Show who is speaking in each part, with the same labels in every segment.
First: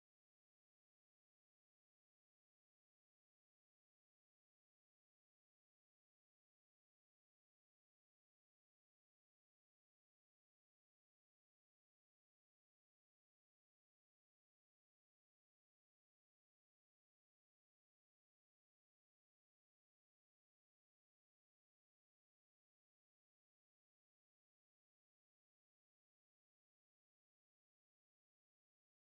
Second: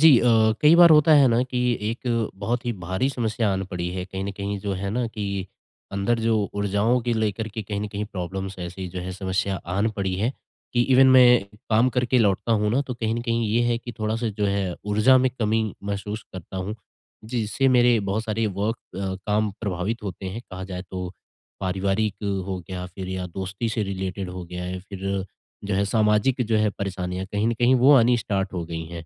Speaker 1: जी अ, कई बार होता है ना कि एक बहुत ही भारी समस्या आन पड़ी है। कहीं न कहीं जो है ना कि अंदर जो ऊर्जाओं को लेकर के कहीं न कहीं प्रॉब्लम्स ऐसी जो है, समस्या आन पड़ी है। कि इवेन मैं काम करके लौटता हूँ ना, तो कहीं न कहीं ये है कि थोड़ा-सा जो है, ऊर्जा में कमी महसूस करता हूँ। जिससे मेरे बहुत सारे वर्क अ, काम प्रभावित होते हैं। कहा जाए तो, पारिवारिक हो गया, फ़िर या दोस्ती से रिलेटेड हो गया है या फ़िर जो है, सामाजिक जो है परेशानियाँ कहीं न कहीं वो आनी स्टार्ट हो गई हैं।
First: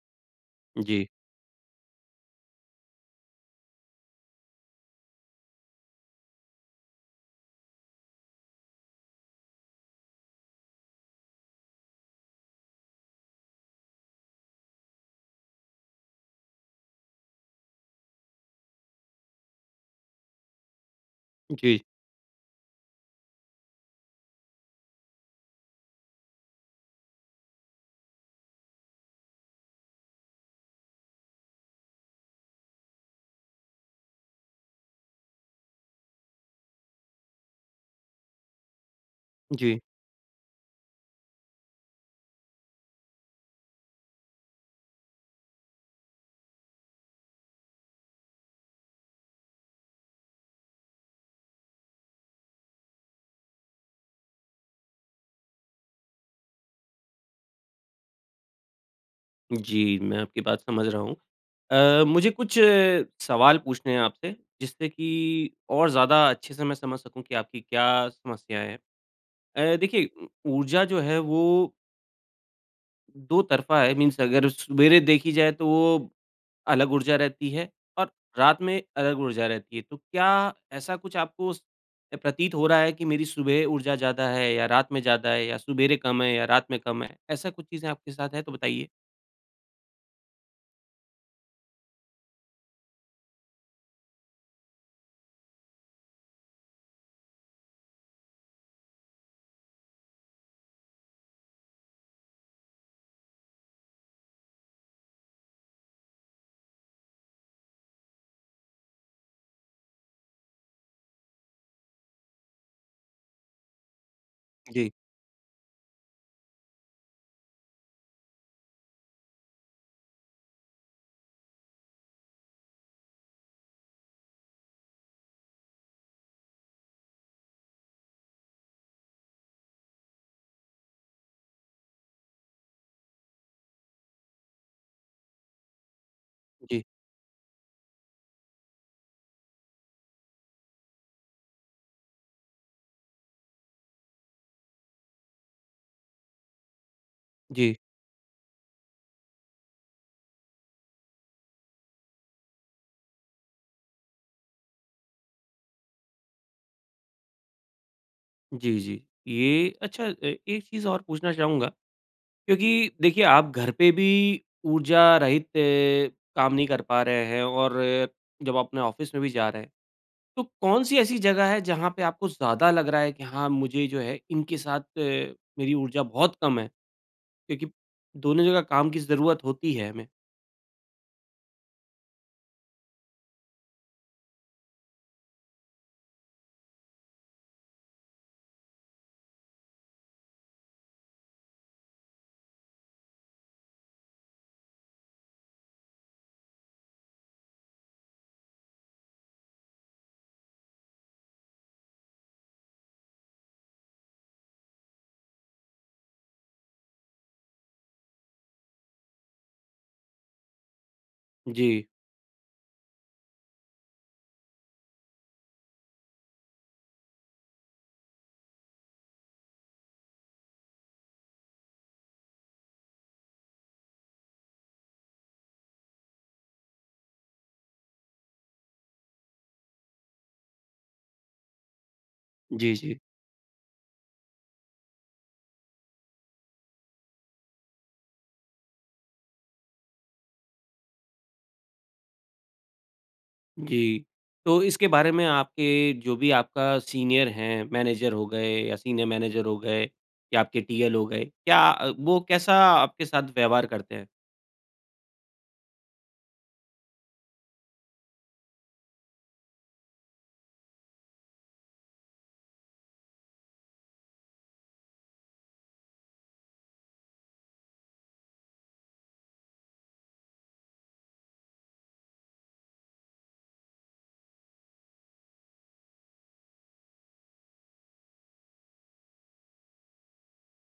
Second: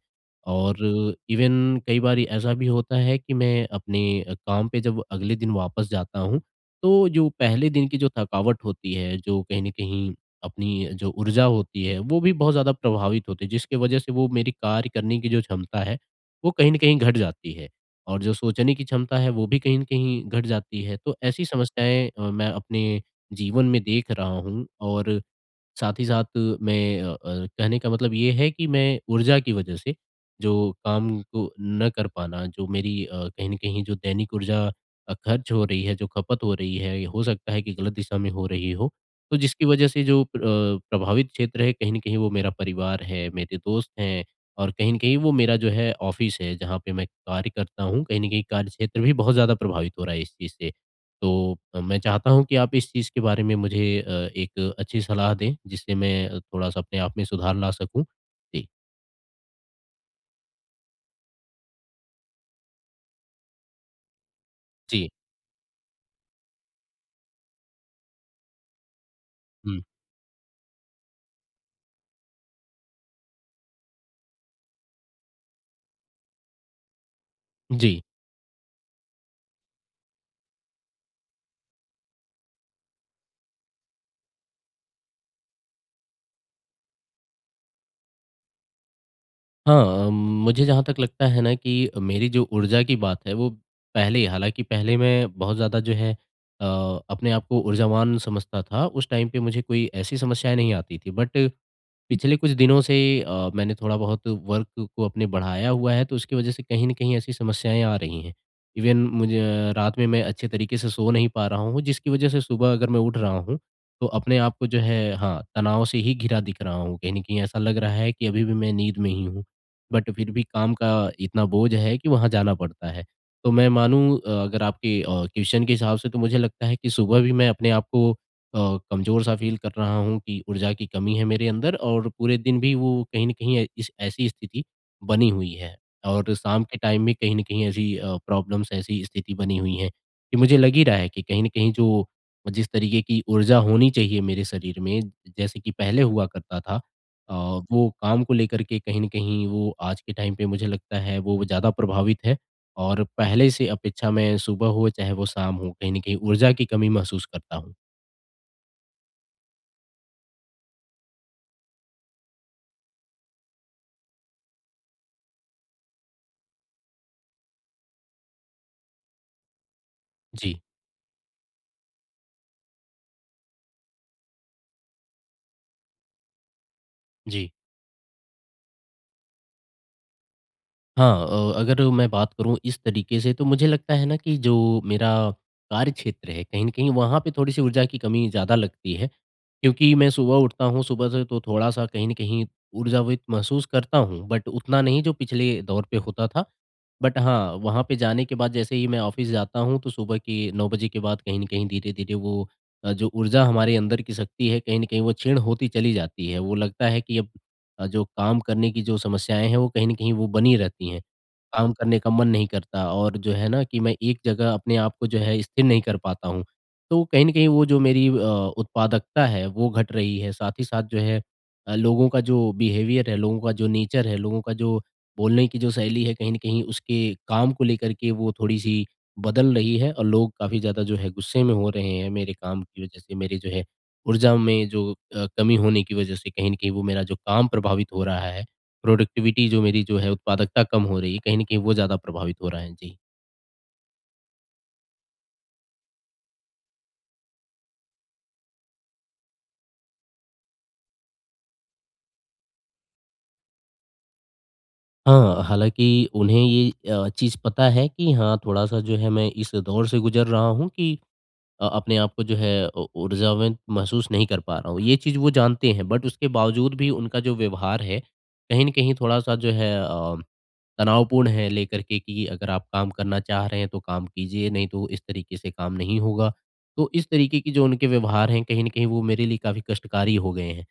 Speaker 1: और
Speaker 2: जी।
Speaker 1: अ, इवेन कई बारी ऐसा भी होता है कि मैं अपने अ, काम पे जब अगले दिन वापस जाता हूँ, तो जो पहले दिन की जो थकावट होती है, जो कहीं न कहीं, अपनी जो ऊर्जा होती है, वो भी बहुत ज़्यादा प्रभावित होती है। जिसके वजह से वो मेरी कार्य करने की जो क्षमता है, वो कहीं न कहीं घट जाती है, और जो सोचने की क्षमता है वो भी कहीं न कहीं घट जाती है। तो ऐसी
Speaker 2: जी।
Speaker 1: समस्याएँ अ, मैं अपने जीवन में देख रहा हूँ, और, साथ ही साथ मैं अ अर कहने का मतलब ये है कि मैं ऊर्जा की वजह से, जो काम को ना कर पाना जो मेरी अ, कहीं न कहीं जो दैनिक ऊर्जा अ, ख़र्च हो रही है, जो खपत हो रही है। हो सकता है कि गलत दिशा में हो रही हो। तो जिसकी
Speaker 2: जी।
Speaker 1: वजह से जो प्र प्रभावित क्षेत्र है कहीं न कहीं वो मेरा परिवार है, मेरे दोस्त हैं और कहीं न कहीं वो मेरा जो है ऑफिस है जहाँ पे मैं कार्य करता हूँ, कहीं न कहीं कार्यक्षेत्र भी बहुत ज़्यादा प्रभावित हो रहा है इस चीज़ से। तो अ, मैं चाहता हूँ कि आप इस चीज़ के बारे में मुझे अ, 1 अच्छी सलाह दें जिससे मैं थोड़ा-सा अपने आप में सुधार ला सकूँ। जी।
Speaker 2: जी, मैं आपकी बात समझ रहा हूँ। अ, मुझे कुछ सवाल पूछने हैं आपसे, जिससे
Speaker 1: जी।
Speaker 2: कि और ज़्यादा अच्छे से मैं समझ सकूँ कि आपकी क्या समस्या है। अ,
Speaker 1: हुँ।
Speaker 2: देखिए ऊर्जा जो है वो दो तरफ़ा है, मीन्स अगर सवेरे देखी जाए, तो वो अलग ऊर्जा रहती है,
Speaker 1: जी।
Speaker 2: और रात में अलग ऊर्जा रहती है। तो क्या ऐसा कुछ आपको स अ, प्रतीत हो रहा है कि मेरी सुबह ऊर्जा ज़्यादा है या रात में ज़्यादा है, या सवेरे कम है या रात में कम है? ऐसा कुछ चीज़ें आपके साथ है तो बताइए।
Speaker 1: हाँ, मुझे जहाँ तक लगता है ना कि मेरी जो ऊर्जा की बात है, वो पहले ही हालाँकि पहले मैं बहुत ज़्यादा जो है अ, अपने आपको ऊर्जावान समझता था। उस टाइम पे मुझे कोई ऐसी समस्याएँ नहीं आती थीं, बट पिछले कुछ दिनों से अ, मैंने थोड़ा बहुत वर्क को अपने बढ़ाया हुआ है, तो उसकी वज़ह से कहीं न कहीं ऐसी समस्याएँ आ रही हैं। इवन मुझे रात में मैं अच्छे तरीके से सो नहीं पा रहा हूँ, जिसकी वजह से सुबह अगर मैं उठ रहा हूँ, तो अपने आप को जो
Speaker 2: जी।
Speaker 1: है, हाँ, तनाव से ही घिरा दिख रहा हूँ। कहीं न कहीं ऐसा लग रहा है कि अभी भी मैं नींद में ही हूँ। बट फिर भी काम का इतना बोझ है कि वहाँ जाना पड़ता है। तो मैं मानूँ अ, अगर आपके अ, क्वेस्चन के हिसाब से, तो मुझे लगता है कि सुबह भी मैं अपने आपको अ, कमज़ोर-सा फ़ील कर रहा हूँ कि ऊर्जा की कमी है मेरे अंदर, और पूरे दिन भी वो कहीं न कहीं ऐ इस ऐसी स्थिति बनी हुई है। और शाम के
Speaker 2: जी।
Speaker 1: टाइम में कहीं न कहीं ऐसी अ, प्रॉब्लम्स, ऐसी स्थिति बनी हुई है कि मुझे लग ही रहा है कि कहीं न कहीं जो जिस तरीके की ऊर्जा होनी चाहिए मेरे शरीर में, जैसे कि पहले हुआ करता था अ,
Speaker 2: जी।
Speaker 1: वो काम को लेकर के कहीं न कहीं, वो आज के टाइम पे मुझे लगता है, वो ज़्यादा प्रभावित है। और पहले से अपेक्षा मैं, सुबह हो चाहे वो शाम हो, कहीं न कहीं ऊर्जा की कमी महसूस करता हूँ।
Speaker 2: जी, जी। ये अच्छा अ, एक चीज़ और पूछना चाहूँगा क्योंकि देखिए आप घर पे भी ऊर्जा रहित अ, काम नहीं कर पा रहे हैं और जब अपने ऑफ़िस में भी जा रहे हैं। तो
Speaker 1: जी।
Speaker 2: कौन-सी ऐसी जगह है जहाँ पे आपको ज़्यादा लग रहा है कि हाँ, मुझे जो है इनके साथ मेरी ऊर्जा बहुत कम है।
Speaker 1: जी।
Speaker 2: क्योंकि दोनों जगह काम की ज़रूरत होती है, हमें।
Speaker 1: हाँ। अ, अगर मैं बात करूँ इस तरीके से तो मुझे लगता है ना कि जो मेरा कार्यक्षेत्र है कहीं न कहीं वहाँ पे थोड़ी-सी ऊर्जा की कमी ज़्यादा लगती है। क्योंकि मैं सुबह उठता हूँ सुबह से तो थोड़ा-सा कहीं न कहीं ऊर्जावित महसूस करता हूँ, बट उतना नहीं जो पिछले दौर पे होता था। बट हाँ। वहाँ पे जाने के बाद जैसे ही मैं ऑफ़िस जाता हूँ तो सुबह के 9 बजे के बाद कहीं न कहीं धीरे-धीरे वो अ, जो ऊर्जा हमारे अंदर की शक्ति है कहीं न कहीं वो क्षीण होती चली जाती है। वो लगता है कि अब अ, जो काम करने की जो समस्याएँ हैं वो कहीं न कहीं वो बनी रहती हैं। काम
Speaker 2: जी।
Speaker 1: करने का मन नहीं करता और जो है ना कि मैं एक जगह अपने आपको जो है स्थिर नहीं कर पाता हूँ। तो कहीं न कहीं वो जो मेरी अ, उत्पादकता है वो घट रही है। साथ ही साथ जो है अ, लोगों का जो बिहेवियर है, लोगों का जो नेचर है, लोगों का जो बोलने की जो शैली है कहीं न कहीं उसके, काम को लेकर के वो थोड़ी-सी बदल रही है। और लोग काफ़ी ज़्यादा जो है गुस्से में हो रहे हैं मेरे काम
Speaker 2: जी,
Speaker 1: की
Speaker 2: जी।
Speaker 1: वज़ह से, मेरी जो है ऊर्जा में जो अ, कमी होने की वज़ह से कहीं न कहीं वो मेरा जो काम प्रभावित हो रहा है। प्रोडक्टिविटी जो मेरी जो है उत्पादकता कम हो रही है कहीं न कहीं वो ज़्यादा प्रभावित हो रहा है। जी।
Speaker 2: जी। तो इसके बारे में आपके जो भी आपका सीनियर है, मैनेजर हो गए या सीनियर मैनेजर हो गए, या आपके टीएल हो गए। क्या अ, वो कैसा आपके साथ व्यवहार करते हैं?
Speaker 1: हाँ, हालाँकि उन्हें ये अ, चीज़ पता है कि हाँ थोड़ा-सा जो है मैं इस दौर से गुज़र रहा हूँ, कि अ, अपने आपको जो है उ ऊर्जावान महसूस नहीं कर पा रहा हूँ। ये चीज़ वो जानते हैं, बट उसके बावजूद भी उनका जो व्यवहार है, कहीं न कहीं थोड़ा-सा जो है अ, तनावपूर्ण है, लेकर के कि अगर आप काम करना चाह रहे हैं, तो काम कीजिए नहीं तो इस तरीके से काम नहीं होगा। तो इस तरीके की जो उनके व्यवहार है, कहीं न कहीं वो मेरे लिए काफ़ी कष्टकारी हो गए हैं।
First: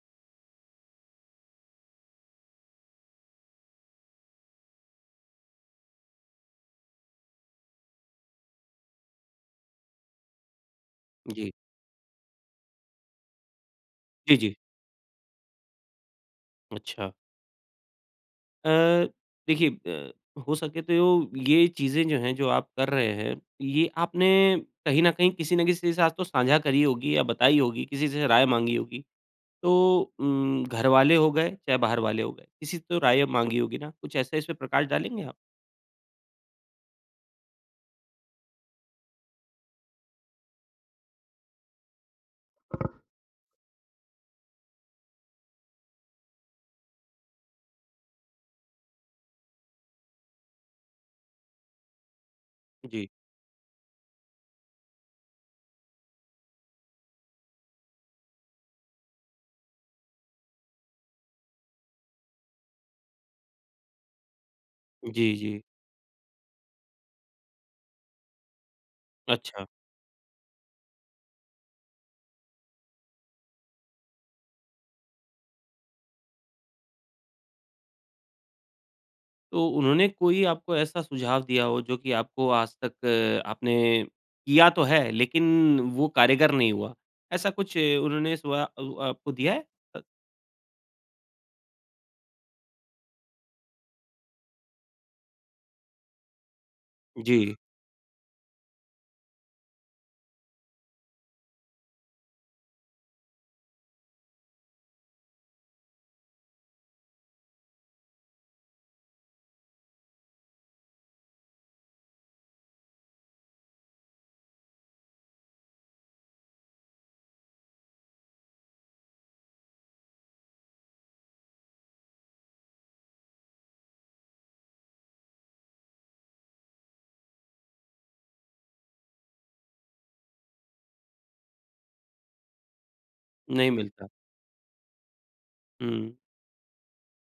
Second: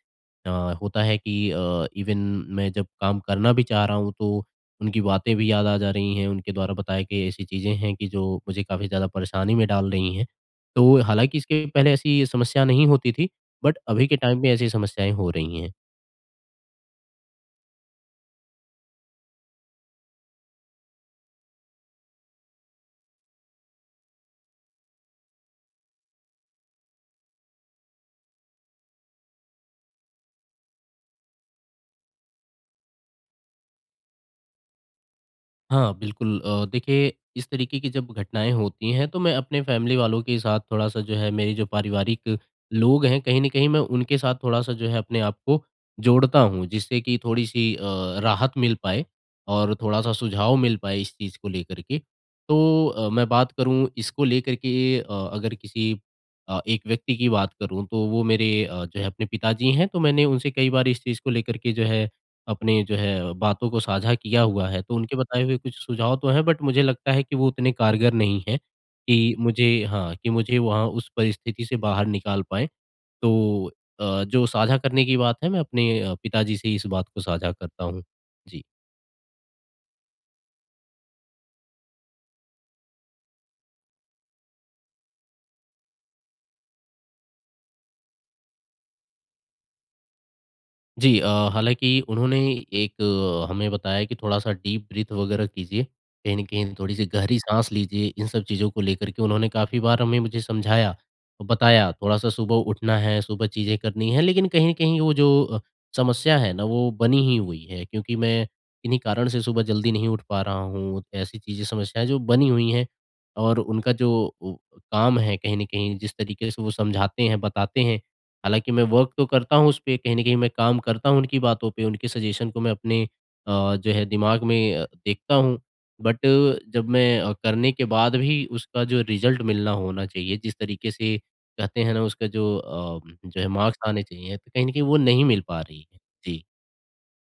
Speaker 1: अ, होता है कि अ, इवन मैं जब काम करना भी चाह रहा हूँ, तो उनकी बातें भी याद आ जा रही हैं। उनके द्वारा बताई कई ऐसी चीज़ें हैं, कि जो मुझे काफ़ी ज़्यादा परेशानी में डाल रही हैं। तो हालाँकि
Speaker 2: जी।
Speaker 1: इसके पहले ऐसी समस्या नहीं होती थी बट अभी के
Speaker 2: जी,
Speaker 1: टाइम पे
Speaker 2: जी।
Speaker 1: ऐसी समस्याएँ हो रही हैं।
Speaker 2: अच्छा। अ, देखिए ब हो सके तो ये चीज़ें जो हैं, जो आप कर रहे हैं, ये आपने कहीं न कहीं किसी न किसी के साथ तो साँझा करी होगी या बताई होगी। किसी से राय माँगी होगी, तो उम, घर वाले हो गए, चाहे बाहर वाले हो गए। किसी से तो राय अब माँगी होगी ना? कुछ ऐसा इसमें प्रकाश डालेंगे आप?
Speaker 1: हाँ, बिल्कुल अ, देखिए इस तरीके की जब घटनाएँ होती हैं तो मैं अपने फ़ैमिली वालों के साथ थोड़ा-सा जो है मेरे जो पारिवारिक लोग हैं कहीं न कहीं मैं उनके साथ थोड़ा-सा जो है अपने आप को जोड़ता हूँ, जिससे कि थोड़ी-सी अ, राहत मिल पाए और थोड़ा-सा सुझाव मिल पाए इस चीज़ को लेकर के। तो अ,
Speaker 2: जी।
Speaker 1: मैं बात करूँ इसको लेकर के अ, अगर किसी अ, एक व्यक्ति की बात करूँ तो वो मेरे अ, जो है अपने पिताजी हैं तो मैंने उनसे कई बार इस चीज़ को लेकर के जो है अपने जो है बातों को साझा किया हुआ है। तो उनके
Speaker 2: जी,
Speaker 1: बताए हुए
Speaker 2: जी।
Speaker 1: कुछ सुझाव तो हैं बट मुझे लगता है कि वो उतने कारगर नहीं हैं कि
Speaker 2: अच्छा।
Speaker 1: मुझे हाँ, कि मुझे वहाँ उस परिस्थिति से बाहर निकाल पाए। तो अ, जो साझा करने की बात है मैं अपने पिताजी से इस बात को साझा करता हूँ। जी।
Speaker 2: तो उन्होंने कोई आपको ऐसा सुझाव दिया हो जो कि आपको आज तक आपने किया तो है लेकिन वो कारगर नहीं हुआ, ऐसा कुछ उन्होंने सुवा उ आपको दिया है? अ
Speaker 1: जी। अ, हालाँकि उन्होंने एक हमें बताया कि थोड़ा-सा डीप ब्रीथ वगैरह कीजिए। कहीं न कहीं थोड़ी-सी गहरी
Speaker 2: जी।
Speaker 1: साँस लीजिए, इन सब चीज़ों को लेकर के उन्होंने काफ़ी बार हमें मुझे समझाया, बताया, थोड़ा-सा सुबह उठना है, सुबह चीज़ें करनी हैं, लेकिन कहीं न कहीं वो जो अ, समस्या है ना वो बनी ही हुई है क्योंकि मैं इन्हीं कारण से सुबह जल्दी नहीं उठ पा रहा हूँ। ऐसी चीज़ें समस्याएँ जो बनी हुई हैं और उनका जो वो काम है कहीं न कहीं जिस तरीके से वो समझाते हैं, बताते हैं। हालाँकि मैं वर्क तो करता हूँ उसपे, कहीं न कहीं मैं काम करता हूँ उनकी बातों पे, उनके सजेशन को मैं अपने अ, जो है दिमाग़ में देखता हूँ। बट जब मैं करने के बाद भी उसका जो रिज़ल्ट मिलना होना चाहिए, जिस तरीके से कहते हैं ना उसका जो अ जो है
Speaker 2: नहीं
Speaker 1: मार्क्स आने
Speaker 2: मिलता।
Speaker 1: चाहिए तो कहीं न कहीं वो नहीं मिल पा रही है।
Speaker 2: हुँ।
Speaker 1: जी।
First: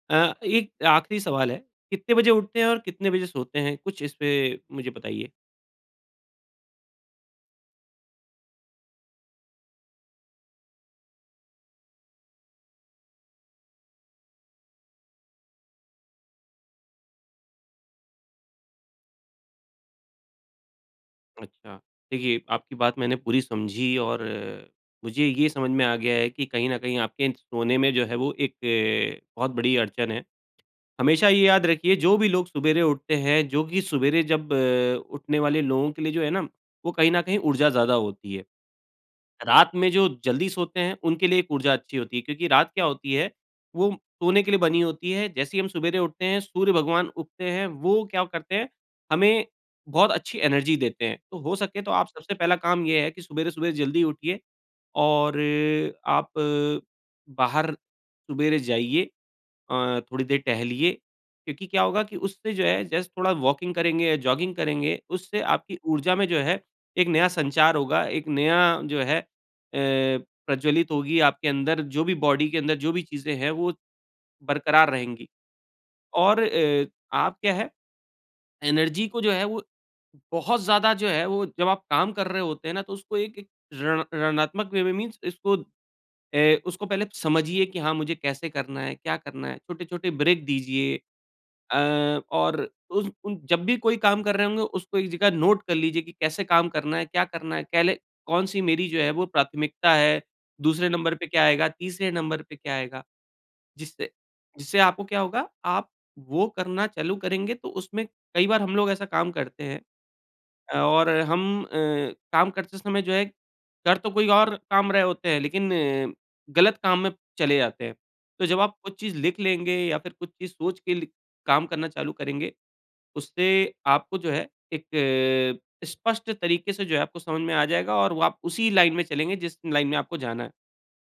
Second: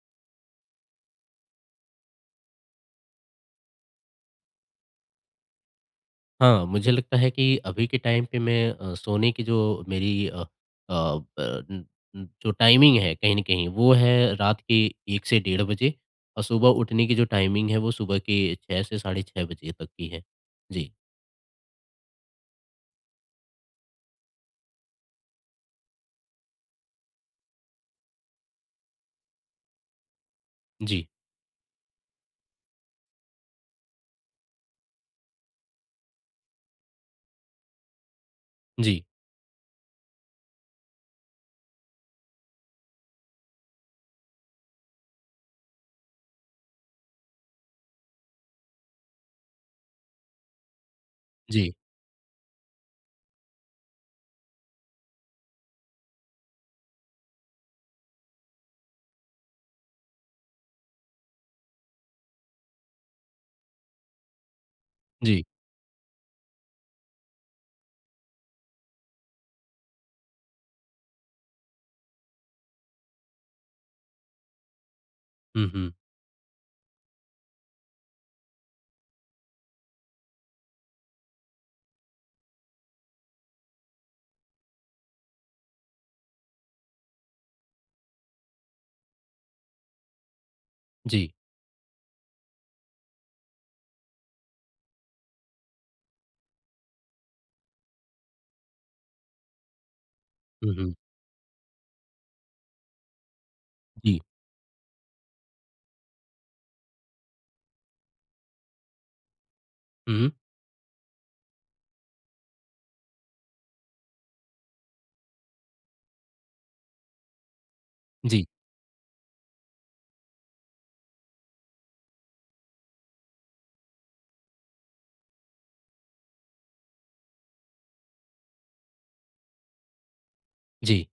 Speaker 2: अ, 1 आख़िरी सवाल है, कितने बजे उठते हैं और कितने बजे सोते हैं? कुछ इसपे मुझे बताइए।
Speaker 1: हाँ, मुझे लगता है कि अभी के टाइम पे मैं अ, सोने की जो मेरी अ अ, ब अ अ, जो टाइमिंग है कहीं न कहीं, वो है रात के 1:00 से डेढ़ बजे और सुबह उठने की जो टाइमिंग है, वो सुबह के 6:00 से साढ़े 6 बजे तक की है। जी।
Speaker 2: अच्छा। देखिए आपकी बात मैंने पूरी समझी और अ, मुझे ये समझ में आ गया है कि कहीं न कहीं, आपके सोने में जो है वो एक अ, बहुत बड़ी अड़चन है।
Speaker 1: जी।
Speaker 2: हमेशा ये याद रखिए, जो भी लोग सवेरे उठते हैं जो कि सवेरे जब अ, उठने वाले लोगों के लिए जो है ना, वो कहीं न कहीं ऊर्जा ज़्यादा होती है।
Speaker 1: जी।
Speaker 2: रात में जो जल्दी सोते हैं, उनके लिए एक ऊर्जा अच्छी होती है। क्योंकि रात क्या होती है, वो सोने के लिए बनी होती है। जैसे ही हम सवेरे उठते हैं, सूर्य भगवान उगते हैं, वो क्या करते हैं, हमें बहुत अच्छी एनर्जी देते हैं। तो हो
Speaker 1: जी।
Speaker 2: सके तो आप सबसे पहला काम ये है कि सवेरे-सवेरे जल्दी उठिए और अ आप अ, बाहर सवेरे जाइए अ, थोड़ी देर टहलिए। क्योंकि क्या होगा की उससे जो है जस्ट थोड़ा वॉकिंग करेंगे, या जॉगिंग करेंगे, उससे
Speaker 1: जी।
Speaker 2: आपकी ऊर्जा में जो है, एक नया संचार होगा। एक नया जो है अ, प्रज्वलित होगी आपके अंदर जो भी बॉडी के अंदर जो भी चीज़ें है, वो बरक़रार रहेंगी।
Speaker 1: हुँ, हुँ।
Speaker 2: और अ, आप क्या है एनर्जी को जो है, वो बहुत ज़्यादा जो है, वो जब आप काम कर रहे होते हैं ना, तो उसको एक एक रण ऋणात्मक वे में मीन्स इसको ए उसको पहले समझिए कि हाँ मुझे कैसे करना है, क्या करना है? छोटे-छोटे ब्रेक दीजिए।
Speaker 1: जी।
Speaker 2: अ, और उस उन जब भी कोई काम कर रहे होंगे, उसको एक जग़ह नोट कर लीजिए कि कैसे काम करना है, क्या करना है? कह ले कौन-सी मेरी जो है वो प्राथमिकता है।
Speaker 1: हुँ,
Speaker 2: दूसरे
Speaker 1: हुँ।
Speaker 2: नंबर पे क्या आएगा, तीसरे नंबर पे क्या आएगा? जिससे
Speaker 1: जी।
Speaker 2: जिससे आपको क्या होगा, आप वो करना चालू करेंगे तो उसमें कई बार हम लोग ऐसा काम करते हैं।
Speaker 1: हुँ।
Speaker 2: अ, और हम अ, काम करते समय जो है, कर तो कोई और काम रहे होते हैं, लेकिन अ, गलत काम में चले जाते हैं।
Speaker 1: जी।
Speaker 2: तो जब आप कुछ चीज़ लिख लेंगे या फिर कुछ चीज़ सोच लिख के काम करना चालू करेंगे, उससे आपको जो है एक अ, स्पष्ट तरीके से जो है, आपको समझ में आ जाएगा और वो आप उसी लाइन में चलेंगे जिस लाइन में आपको जाना है।
Speaker 1: जी।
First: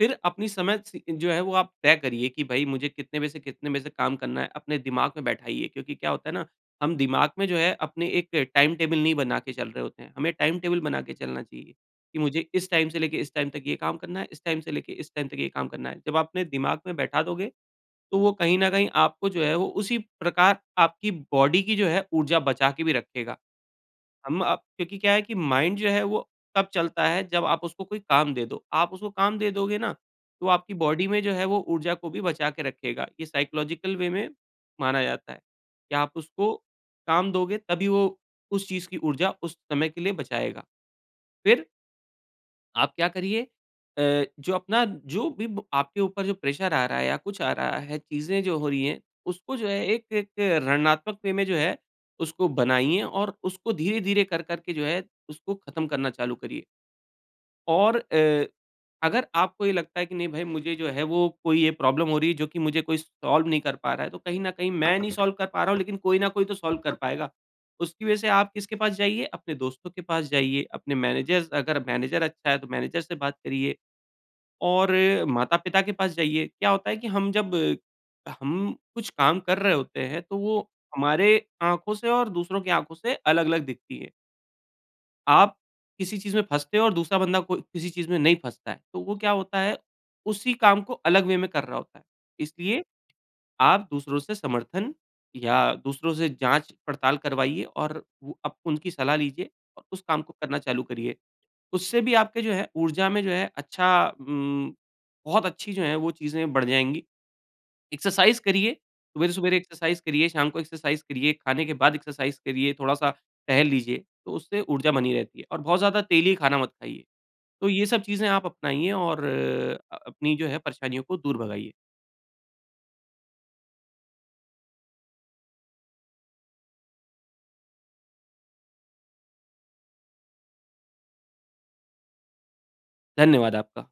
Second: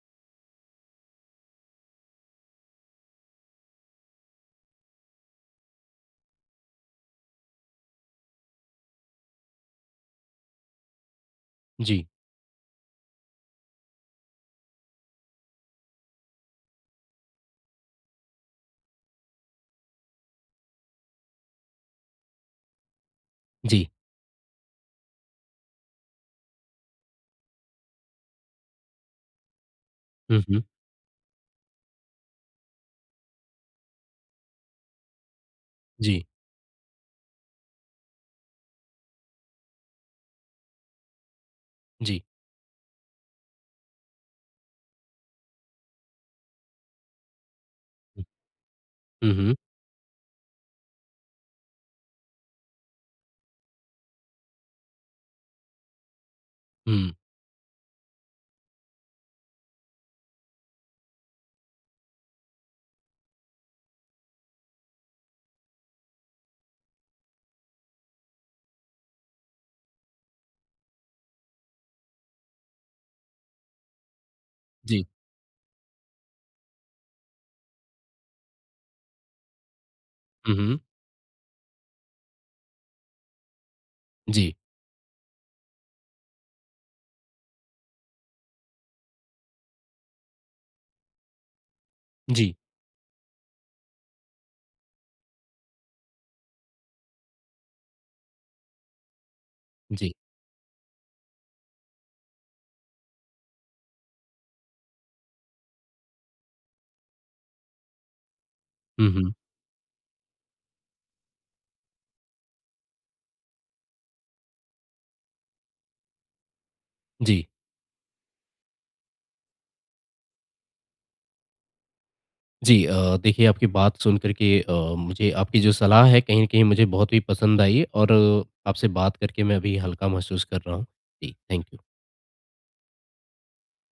Speaker 2: फिर अपनी समय सी जो है वो आप तय करिए कि भई, मुझे कितने बजे से, कितने बजे से काम करना है, अपने दिमाग में बैठाइए। क्योंकि क्या होता है ना, हम दिमाग में जो है अपने एक टाइम टेबल नहीं बना के चल रहे होते हैं। हमें टाइम टेबल बना के चलना चाहिए
Speaker 1: जी।
Speaker 2: कि मुझे इस टाइम से लेके इस टाइम तक ये काम करना है, इस टाइम से लेके इस टाइम तक ये काम करना है। जब आप अपने दिमाग में बैठा दोगे, तो वो कहीं न कहीं आपको जो है वो उसी प्रकार आपकी बॉडी की जो है ऊर्जा बचा के भी रखेगा।
Speaker 1: जी।
Speaker 2: हम अप क्योंकि क्या है कि माइंड जो है वो तब चलता है जब आप उसको कोई काम दे दो। आप उसको काम दे दोगे ना,
Speaker 1: हुँ,
Speaker 2: तो
Speaker 1: हुँ।
Speaker 2: आपकी बॉडी में जो है वो ऊर्जा को भी बचा के रखेगा। ये साइकोलॉजिकल वे में माना जाता है, कि आप
Speaker 1: जी।
Speaker 2: उसको काम दोगे, तभी वो उस चीज़ की ऊर्जा उस समय के लिए बचाएगा। फिर
Speaker 1: जी।
Speaker 2: आप क्या करिए अ, जो अपना जो भी ब आपके ऊपर जो प्रेशर आ रहा है या कुछ आ रहा है,
Speaker 1: हुँ।
Speaker 2: चीज़ें जो हो रही हैं,
Speaker 1: हुँ, हुँ।
Speaker 2: उसको जो है एक एक रणनात्मक वे में जो है, उसको बनाइए और उसको धीरे-धीरे कर-कर के जो है, उसको ख़त्म करना चालू करिए।
Speaker 1: हुँ।
Speaker 2: और अ, अगर आपको ये लगता है कि नहीं भई, मुझे जो है, वो कोई ये प्रॉब्लम हो रही है जो कि मुझे कोई सॉल्व नहीं कर पा रहा है। तो कहीं न कहीं मैं नहीं सॉल्व कर पा रहा हूँ, लेकिन कोई न कोई तो सॉल्व कर पाएगा। उसकी वजह से आप किसके पास जाइए, अपने दोस्तों के पास जाइए। अपने मैनेजर अगर मैनेजर अच्छा है, तो मैनेजर से बात करिए, और
Speaker 1: जी।
Speaker 2: माता-पिता के पास जाइए। क्या होता है कि हम जब हम कुछ काम कर रहे होते हैं, तो
Speaker 1: हुँ,
Speaker 2: वो
Speaker 1: हुँ।
Speaker 2: हमारे आँखों से और दूसरों की आँखों से अलग-अलग दिखती है।
Speaker 1: जी।
Speaker 2: आप किसी चीज़ में फँसते हो और दूसरा बंदा कोई किसी चीज़ में नहीं फँसता है। तो वो क्या होता है, उसी काम को अलग वे में कर रहा होता है।
Speaker 1: जी।
Speaker 2: इसलिए, आप दूसरों से समर्थन या दूसरों से जाँच-पड़ताल करवाइए, और वो आप उनकी सलाह लीजिए और उस
Speaker 1: जी।
Speaker 2: काम को करना चालू करिए। उससे भी आपके जो है ऊर्जा में जो है अच्छा उम, बहुत अच्छी जो हैं, वो चीज़ें बढ़ जाएँगी। एक्सरसाइज़ करिए,
Speaker 1: हुँ, हुँ।
Speaker 2: सवेरे-सवेरे एक्सरसाइज़ करिए, शाम को एक्सरसाइज़ करिए, खाने के बाद एक्सरसाइज़ करिए, थोड़ा-सा टहल लीजिए, तो उससे ऊर्जा बनी रहती है, और बहुत ज़्यादा तेली खाना मत खाइए।
Speaker 1: जी।
Speaker 2: तो ये सब चीज़ें आप अपनाइए, और अ अपनी जो है परेशानियों को दूर भगाइए।
Speaker 1: जी। अ, देखिए, आपकी बात सुन कर के अ, मुझे आपकी जो सलाह है, कहीं न कहीं मुझे बहुत ही पसंद आई, और आपसे बात करके मैं अभी हल्का महसूस कर रहा हूँ। जी, थैंक यू।
Speaker 2: धन्यवाद आपका।